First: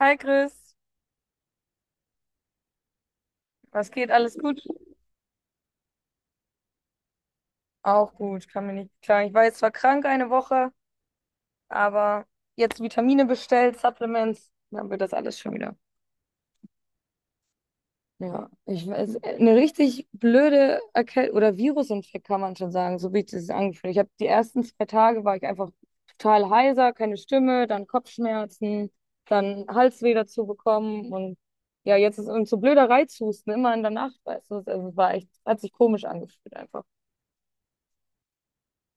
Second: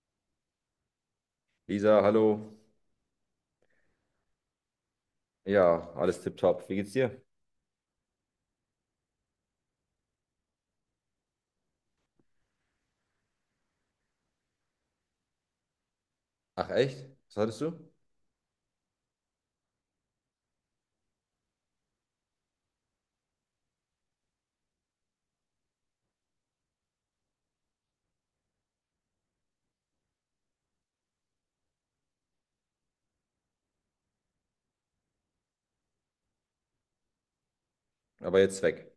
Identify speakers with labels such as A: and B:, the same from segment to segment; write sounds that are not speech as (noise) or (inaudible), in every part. A: Hi Chris,
B: Lisa, hallo.
A: was geht? Alles gut?
B: Ja, alles tipptopp. Wie geht's dir?
A: Auch gut, kann mir nicht klagen. Ich war jetzt zwar krank eine Woche, aber jetzt Vitamine bestellt, Supplements, dann wird das alles schon wieder.
B: Ach, echt? Was hattest du?
A: Ja, ich weiß, eine richtig blöde Erkältung oder Virusinfekt kann man schon sagen, so wie ich das angefühlt. Ich habe die ersten 2 Tage war ich einfach total heiser, keine Stimme, dann Kopfschmerzen, dann Halsweh dazu bekommen und ja, jetzt ist und so blöder Reizhusten immer in der Nacht, weißt du, also es war echt, hat sich komisch angefühlt einfach.
B: Aber jetzt weg.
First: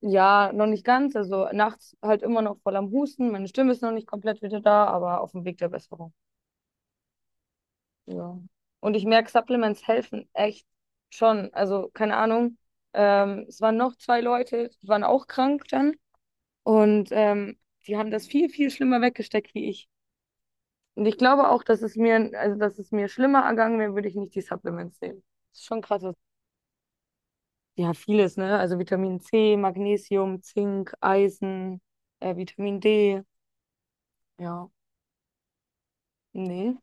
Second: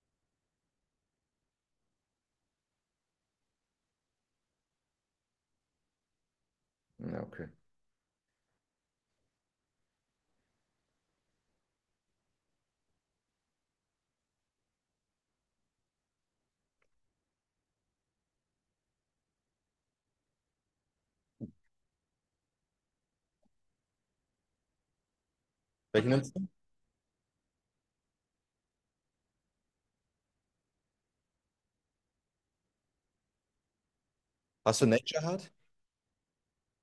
A: Ja, noch nicht ganz. Also nachts halt immer noch voll am Husten. Meine Stimme ist noch nicht komplett wieder da, aber auf dem Weg der Besserung.
B: Ja, okay.
A: Ja. Und ich merke, Supplements helfen echt schon. Also keine Ahnung. Es waren noch zwei Leute, die waren auch krank dann. Und die haben das viel, viel schlimmer weggesteckt wie ich. Und ich glaube auch, dass es mir, also dass es mir schlimmer ergangen wäre, würde ich nicht die Supplements nehmen. Das ist schon krass.
B: Welchen nimmst du?
A: Ja, vieles, ne? Also Vitamin C, Magnesium, Zink, Eisen, Vitamin D. Ja.
B: Hast du Nature Hard?
A: Nee.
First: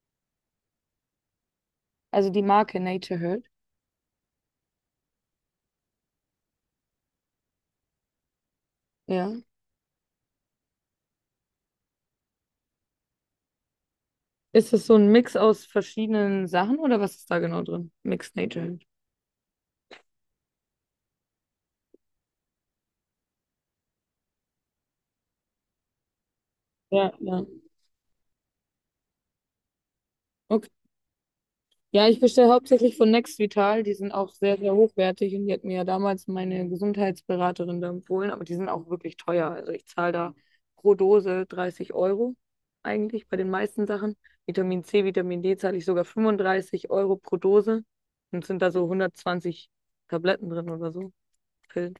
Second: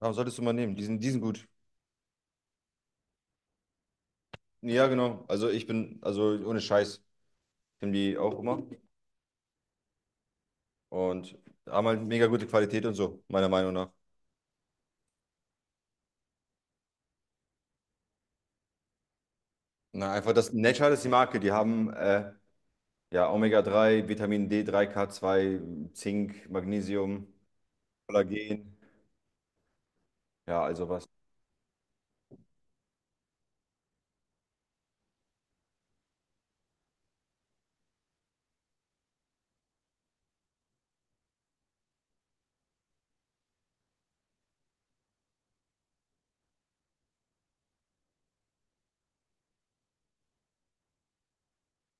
B: Warum solltest du mal nehmen? Die sind gut.
A: Also die Marke Nature Hurt.
B: Ja, genau. Also ich bin, also ohne Scheiß, nehmen die auch immer.
A: Ja.
B: Und haben halt mega gute Qualität und so, meiner Meinung nach.
A: Ist das so ein Mix aus verschiedenen Sachen oder was ist da genau drin? Mix Nature Herd.
B: Na, einfach das Nature Hard ist die Marke. Die haben ja omega drei, Vitamin d drei, k zwei, Zink,
A: Ja,
B: Magnesium,
A: ja.
B: Kollagen. Ja,
A: Okay.
B: also was.
A: Ja, ich bestelle hauptsächlich von Next Vital. Die sind auch sehr, sehr hochwertig und die hat mir ja damals meine Gesundheitsberaterin da empfohlen, aber die sind auch wirklich teuer. Also ich zahle da pro Dose 30 Euro eigentlich bei den meisten Sachen. Vitamin C, Vitamin D zahle ich sogar 35 Euro pro Dose und sind da so 120 Tabletten drin oder so. Pillen.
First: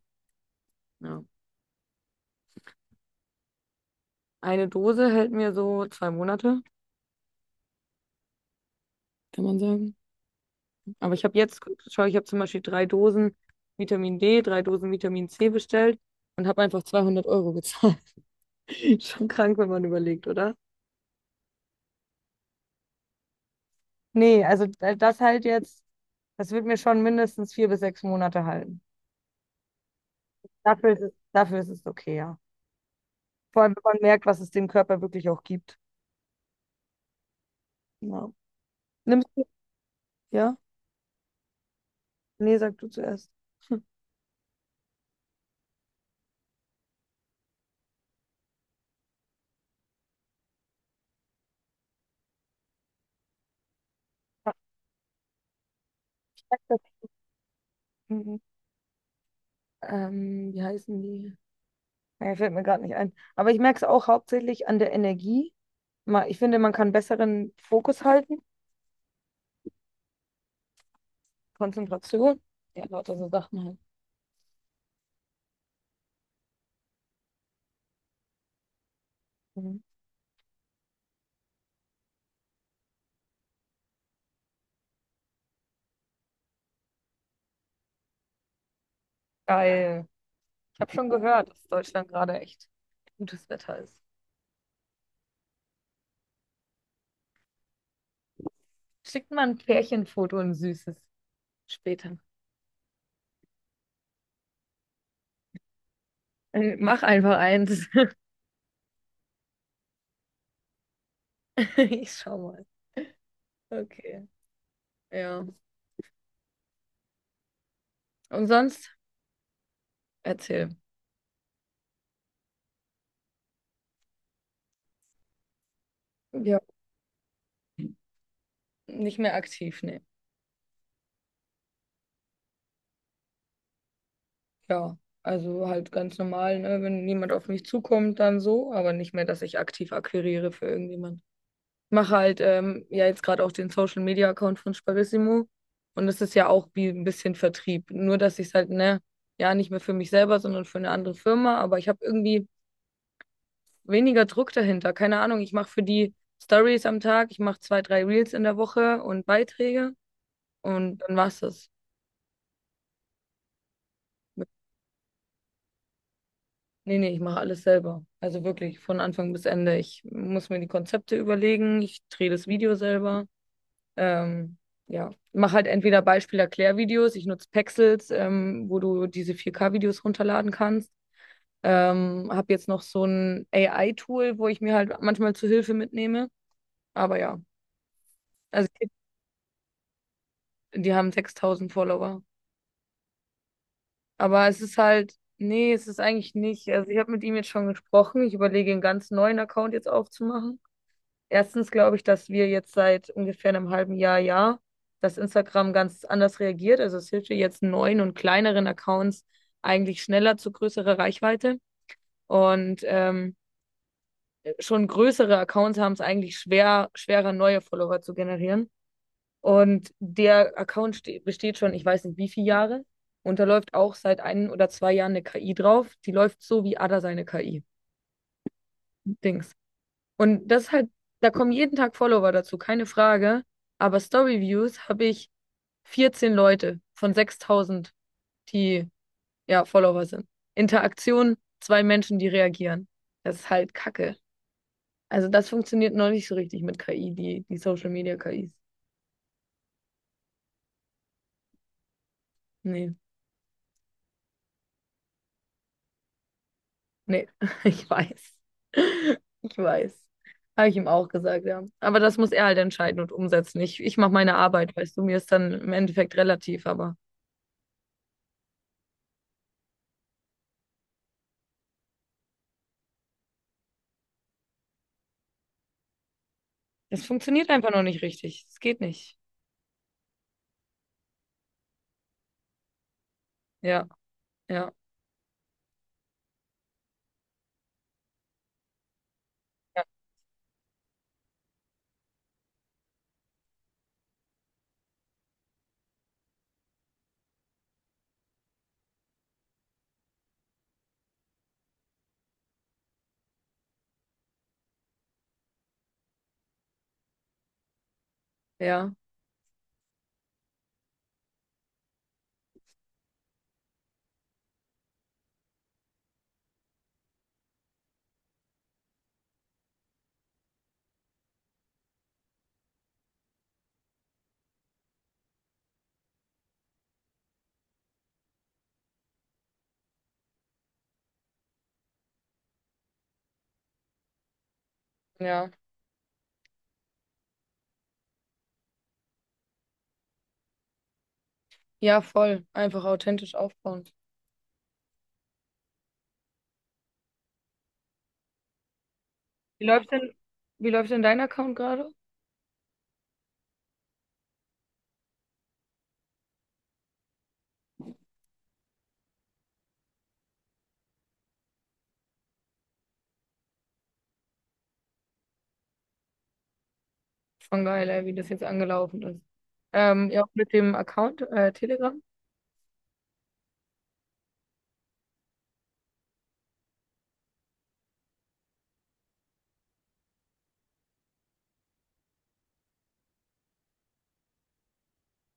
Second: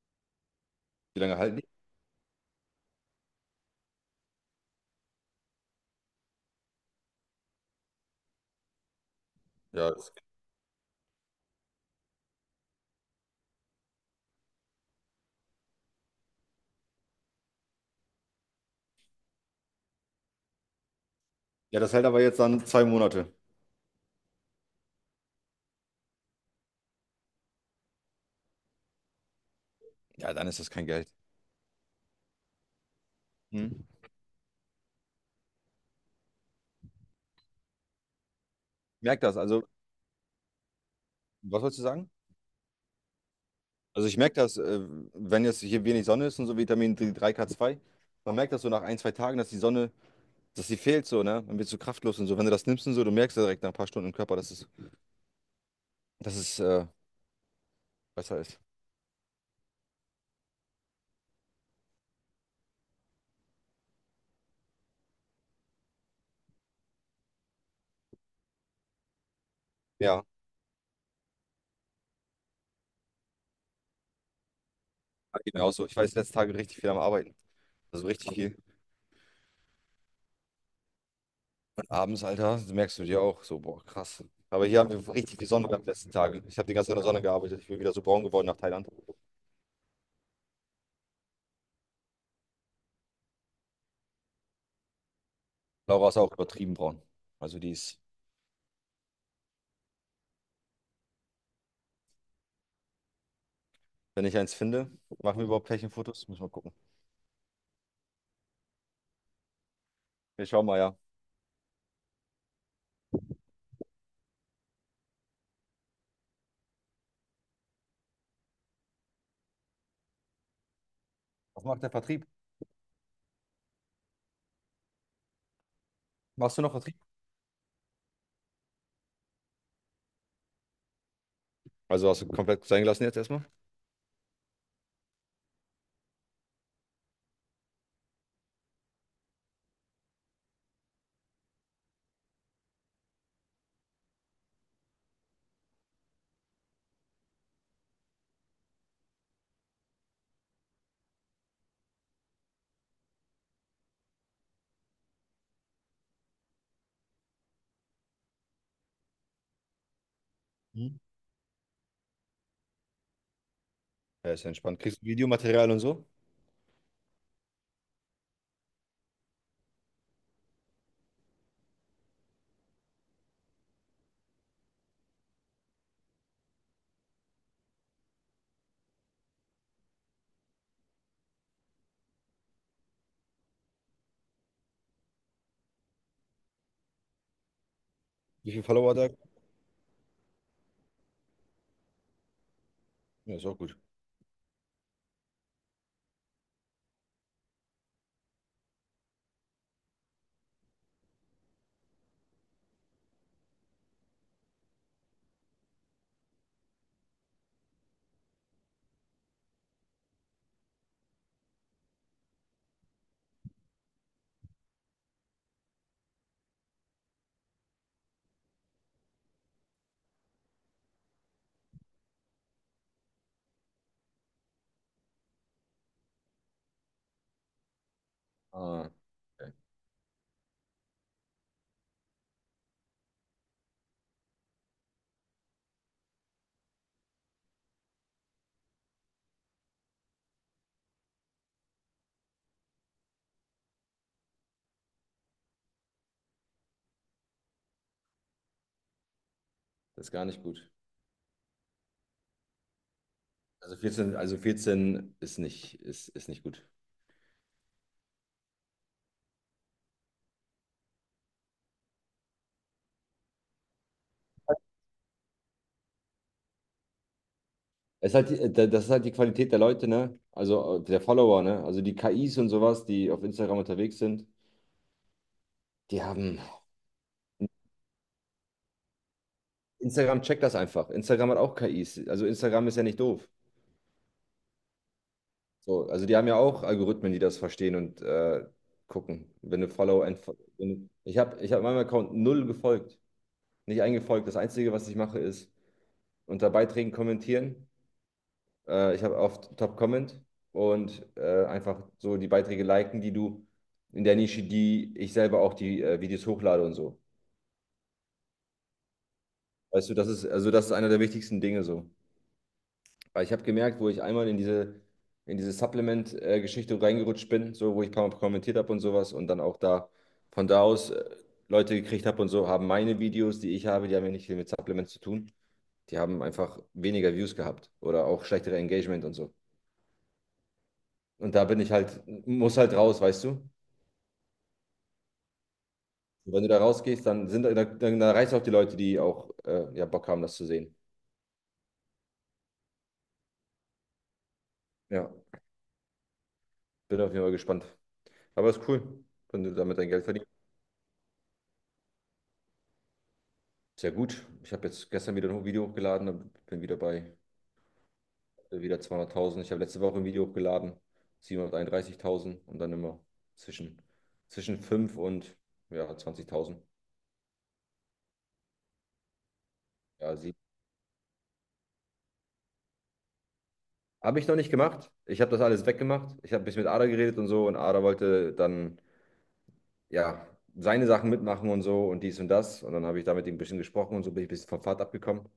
B: Wie
A: Ja.
B: lange halten die?
A: Eine Dose hält mir so 2 Monate, kann man
B: Ja,
A: sagen.
B: das,
A: Aber ich habe jetzt, schau, ich habe zum Beispiel drei Dosen Vitamin D, drei Dosen Vitamin C bestellt und habe einfach 200 Euro gezahlt. (laughs) Schon krank, wenn man überlegt, oder?
B: ja, das hält aber jetzt dann 2 Monate.
A: Nee, also das halt jetzt, das wird mir schon mindestens 4 bis 6 Monate halten.
B: Ja, dann ist das kein
A: Dafür ist
B: Geld.
A: es, dafür ist es okay, ja. Vor
B: Hm?
A: allem, wenn man merkt, was es dem Körper wirklich auch gibt. Ja.
B: Merk
A: Nimmst
B: das.
A: du?
B: Also,
A: Ja?
B: was wolltest du sagen?
A: Nee, sag du zuerst.
B: Also, ich merke das, wenn jetzt hier wenig Sonne ist und so Vitamin d drei k zwei, man merkt das so nach ein, zwei Tagen, dass die Sonne, dass die fehlt so, ne? Dann wird so kraftlos und so. Wenn du das nimmst und so, du merkst ja direkt nach ein paar Stunden im Körper, dass es
A: Mhm.
B: besser ist.
A: Wie heißen die? Ja, fällt mir gerade nicht ein. Aber ich merke es auch hauptsächlich an der Energie. Ich finde, man kann besseren Fokus halten,
B: Ja,
A: Konzentration. Ja, lauter so Sachen halt.
B: geht mir auch so. Ich weiß, letzte Tage richtig viel am Arbeiten. Also richtig viel.
A: Mhm.
B: Und abends, Alter, merkst du dir auch so, boah, krass. Aber hier haben wir richtig viel Sonne gehabt die letzten Tage. Ich habe die ganze Zeit in der Sonne gearbeitet. Ich bin wieder so braun geworden nach Thailand.
A: Geil. Ich habe schon gehört, dass Deutschland gerade echt gutes Wetter ist.
B: Laura ist auch übertrieben braun. Also die ist.
A: Schickt mal ein Pärchenfoto und ein süßes später.
B: Wenn ich eins finde, machen wir überhaupt Pärchenfotos? Müssen wir gucken.
A: Mach einfach eins. (laughs)
B: Wir schauen mal, ja.
A: Ich schau mal. Okay. Ja. Und sonst? Erzähl.
B: Was macht der Vertrieb? Machst
A: Ja.
B: du noch Vertrieb?
A: Nicht mehr aktiv, ne?
B: Also hast du komplett sein gelassen jetzt erstmal?
A: Ja, also halt ganz normal, ne? Wenn niemand auf mich zukommt, dann so, aber nicht mehr, dass ich aktiv akquiriere für irgendjemand. Mache halt ja jetzt gerade auch den Social Media Account von Sparissimo und das ist ja auch wie ein bisschen Vertrieb, nur dass ich es halt, ne, ja, nicht mehr für mich selber, sondern für eine andere Firma, aber ich habe irgendwie weniger Druck dahinter. Keine Ahnung, ich mache für die Stories am Tag, ich mache zwei, drei Reels in der Woche und Beiträge
B: Mhm.
A: und dann war's das.
B: Ja, ist ja entspannt. Kriegst du Videomaterial und so?
A: Nee, nee, ich mache alles selber. Also wirklich von Anfang bis Ende. Ich muss mir die Konzepte überlegen, ich drehe das Video selber. Ähm, ja, mache halt entweder Beispiel-Erklärvideos, ich nutze Pexels, wo du diese 4K-Videos runterladen kannst. Habe jetzt noch so ein AI-Tool, wo ich mir halt manchmal zu Hilfe mitnehme. Aber ja,
B: Wie viele
A: also
B: Follower da?
A: die haben 6000 Follower.
B: Ja, ist auch gut.
A: Aber es ist halt, nee, es ist eigentlich nicht. Also ich habe mit ihm jetzt schon gesprochen. Ich überlege, einen ganz neuen Account jetzt aufzumachen. Erstens glaube ich, dass wir jetzt seit ungefähr einem halben Jahr, ja, dass Instagram ganz anders reagiert. Also es hilft dir jetzt neuen und kleineren Accounts eigentlich schneller zu größerer Reichweite. Und schon größere Accounts haben es eigentlich schwer, schwerer, neue Follower zu generieren. Und der Account besteht schon, ich weiß nicht wie viele Jahre. Und da läuft auch seit ein oder zwei Jahren eine KI drauf. Die läuft so wie Ada seine KI-Dings.
B: Ah, okay.
A: Und das ist halt, da kommen jeden Tag Follower dazu, keine Frage. Aber Story-Views habe ich 14 Leute von 6000, die ja Follower sind. Interaktion, zwei Menschen, die reagieren. Das ist halt Kacke. Also das funktioniert noch nicht so richtig mit KI, die, die Social Media KIs.
B: Das ist gar nicht gut.
A: Nee,
B: Also 14, also 14 ist, nicht, ist nicht gut.
A: nee, (laughs) ich weiß. (laughs) Ich weiß. Habe ich ihm auch gesagt, ja. Aber das muss er halt entscheiden und umsetzen. Ich mache meine Arbeit, weißt du, mir ist dann im Endeffekt relativ, aber.
B: Es ist halt, das ist halt die Qualität der Leute, ne? Also der Follower, ne? Also die KIs und sowas, die auf Instagram unterwegs sind, die haben.
A: Das funktioniert einfach noch nicht richtig. Es geht nicht.
B: Instagram checkt das einfach. Instagram hat auch KIs. Also Instagram ist ja nicht doof.
A: Ja, ja,
B: So, also die haben ja auch Algorithmen, die das verstehen und gucken. Wenn du
A: ja,
B: Follow, entfo- wenn du, ich habe Ich hab meinem Account null gefolgt, nicht eingefolgt. Das Einzige, was ich mache, ist unter Beiträgen kommentieren. Ich habe auf Top Comment und einfach so die Beiträge liken, die du in der Nische, die ich selber auch die Videos hochlade und so.
A: ja,
B: Weißt du, das ist also das ist einer der wichtigsten Dinge so. Weil ich habe gemerkt, wo ich einmal in diese Supplement-Geschichte reingerutscht bin, so wo ich ein paar Mal kommentiert habe und sowas und dann auch da von da aus Leute gekriegt habe und so, haben meine Videos, die ich habe, die haben ja nicht viel mit Supplements zu tun. Die haben einfach weniger Views gehabt oder auch schlechtere Engagement und so. Und da bin ich halt, muss halt raus, weißt du? Und
A: ja.
B: wenn du da rausgehst, dann sind dann reißt auch die Leute, die auch ja, Bock haben, das zu sehen.
A: Ja, voll. Einfach authentisch aufbauen.
B: Ja, bin auf jeden Fall gespannt. Aber ist cool, wenn du
A: Wie
B: damit dein
A: läuft
B: Geld
A: denn,
B: verdienst.
A: wie läuft denn dein Account gerade?
B: Sehr gut. Ich habe jetzt gestern wieder noch ein Video hochgeladen und bin wieder bei wieder 200.000. Ich habe letzte Woche ein Video hochgeladen, 731.000 und dann immer zwischen, zwischen 5 und ja, 20.000.
A: Schon geil, ey, wie das jetzt angelaufen ist. Ähm,
B: Ja,
A: ja, auch
B: sie
A: mit dem Account, Telegram.
B: habe ich noch nicht gemacht. Ich habe das alles weggemacht. Ich habe ein bisschen mit Ada geredet und so und Ada wollte dann ja seine Sachen mitmachen und so und dies und das. Und dann habe ich da mit ihm ein bisschen gesprochen und so bin ich ein bisschen vom Pfad abgekommen.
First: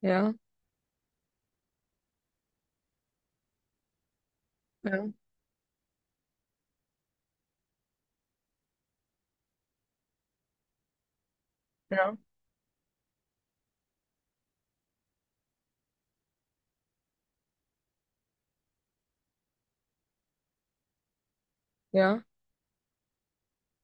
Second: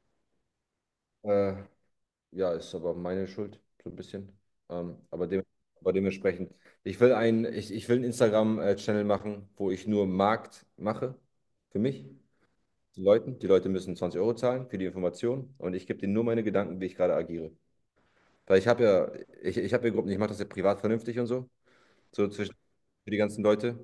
A: Ja,
B: Äh, Ja, ist aber meine Schuld, so ein bisschen. Ähm,
A: ja,
B: aber, dem, Dementsprechend, ich will einen Instagram-Channel machen, wo ich nur Markt mache für mich,
A: ja,
B: die Leuten. Die Leute müssen 20 Euro zahlen für die Information und ich gebe denen nur meine Gedanken, wie ich gerade agiere. Weil ich habe ja Gruppen, ich mache das ja privat vernünftig und so,
A: ja,
B: so zwischen für die ganzen Leute.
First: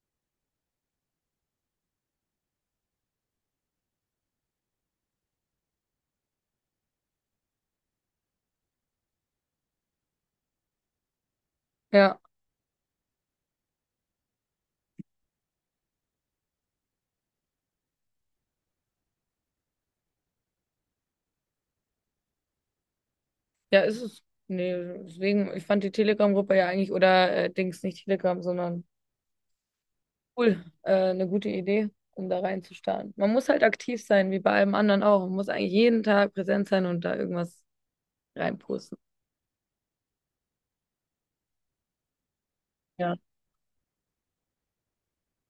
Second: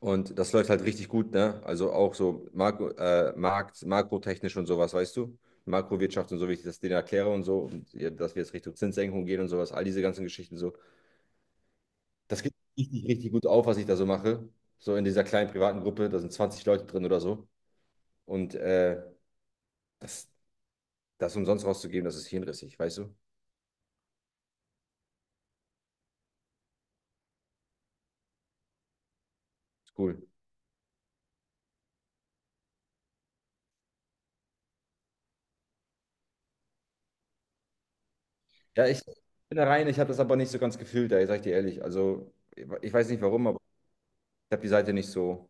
B: Und das läuft halt richtig gut, ne? Also auch so Makro, Markt, makrotechnisch und sowas, weißt du? Makrowirtschaft und so, wie ich das denen erkläre und so, und ja, dass wir jetzt Richtung Zinssenkung gehen und sowas, all diese ganzen Geschichten so.
A: ja.
B: Das geht richtig, richtig gut auf, was ich da so mache. So in dieser kleinen privaten Gruppe, da sind 20 Leute drin oder so. Und das, das umsonst rauszugeben, das ist hirnrissig, weißt du?
A: Ja, ist es. Nee, deswegen, ich fand die Telegram-Gruppe ja eigentlich, oder Dings, nicht Telegram, sondern
B: Ist cool.
A: Cool, eine gute Idee, um da reinzustarten. Man muss halt aktiv sein, wie bei allem anderen auch. Man muss eigentlich jeden Tag präsent sein und da irgendwas
B: Ja,
A: reinposten.
B: ich bin da rein, ich habe das aber nicht so ganz gefühlt, da sage ich dir ehrlich. Also, ich weiß
A: Ja,
B: nicht warum, aber ich habe die Seite nicht so.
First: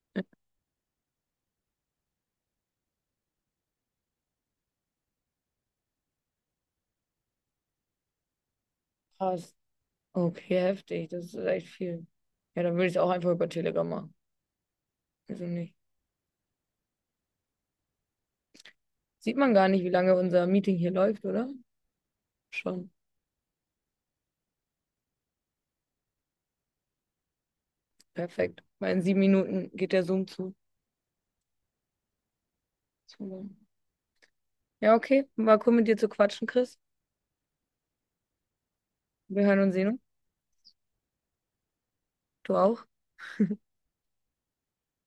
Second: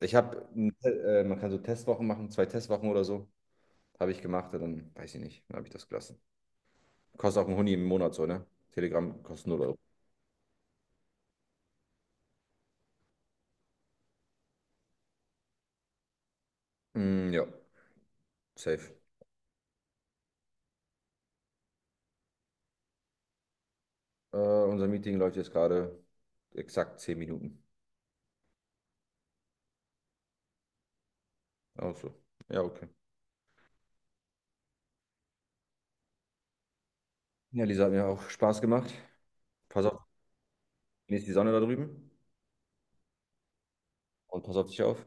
B: Ich habe, Man kann so Testwochen machen, zwei Testwochen oder so, habe ich gemacht und dann weiß ich nicht, dann habe ich das gelassen. Kostet auch ein Huni im Monat so, ne? Telegram kostet
A: krass.
B: 0 Euro.
A: Okay, heftig. Das ist echt viel. Ja, dann würde ich es auch einfach über Telegram machen. Wieso nicht?
B: Mm, ja, safe.
A: Sieht man gar nicht, wie lange unser Meeting hier läuft, oder? Schon.
B: Unser Meeting läuft jetzt gerade exakt 10 Minuten.
A: Perfekt. Weil in 7 Minuten geht der Zoom zu.
B: Auch so. Ja, okay.
A: So. Ja, okay. War cool mit dir zu quatschen, Chris.
B: Ja, Lisa, hat mir auch Spaß gemacht.
A: Wir hören und
B: Pass
A: sehen uns.
B: auf, genieß die Sonne da drüben
A: Du auch.
B: und pass auf dich auf.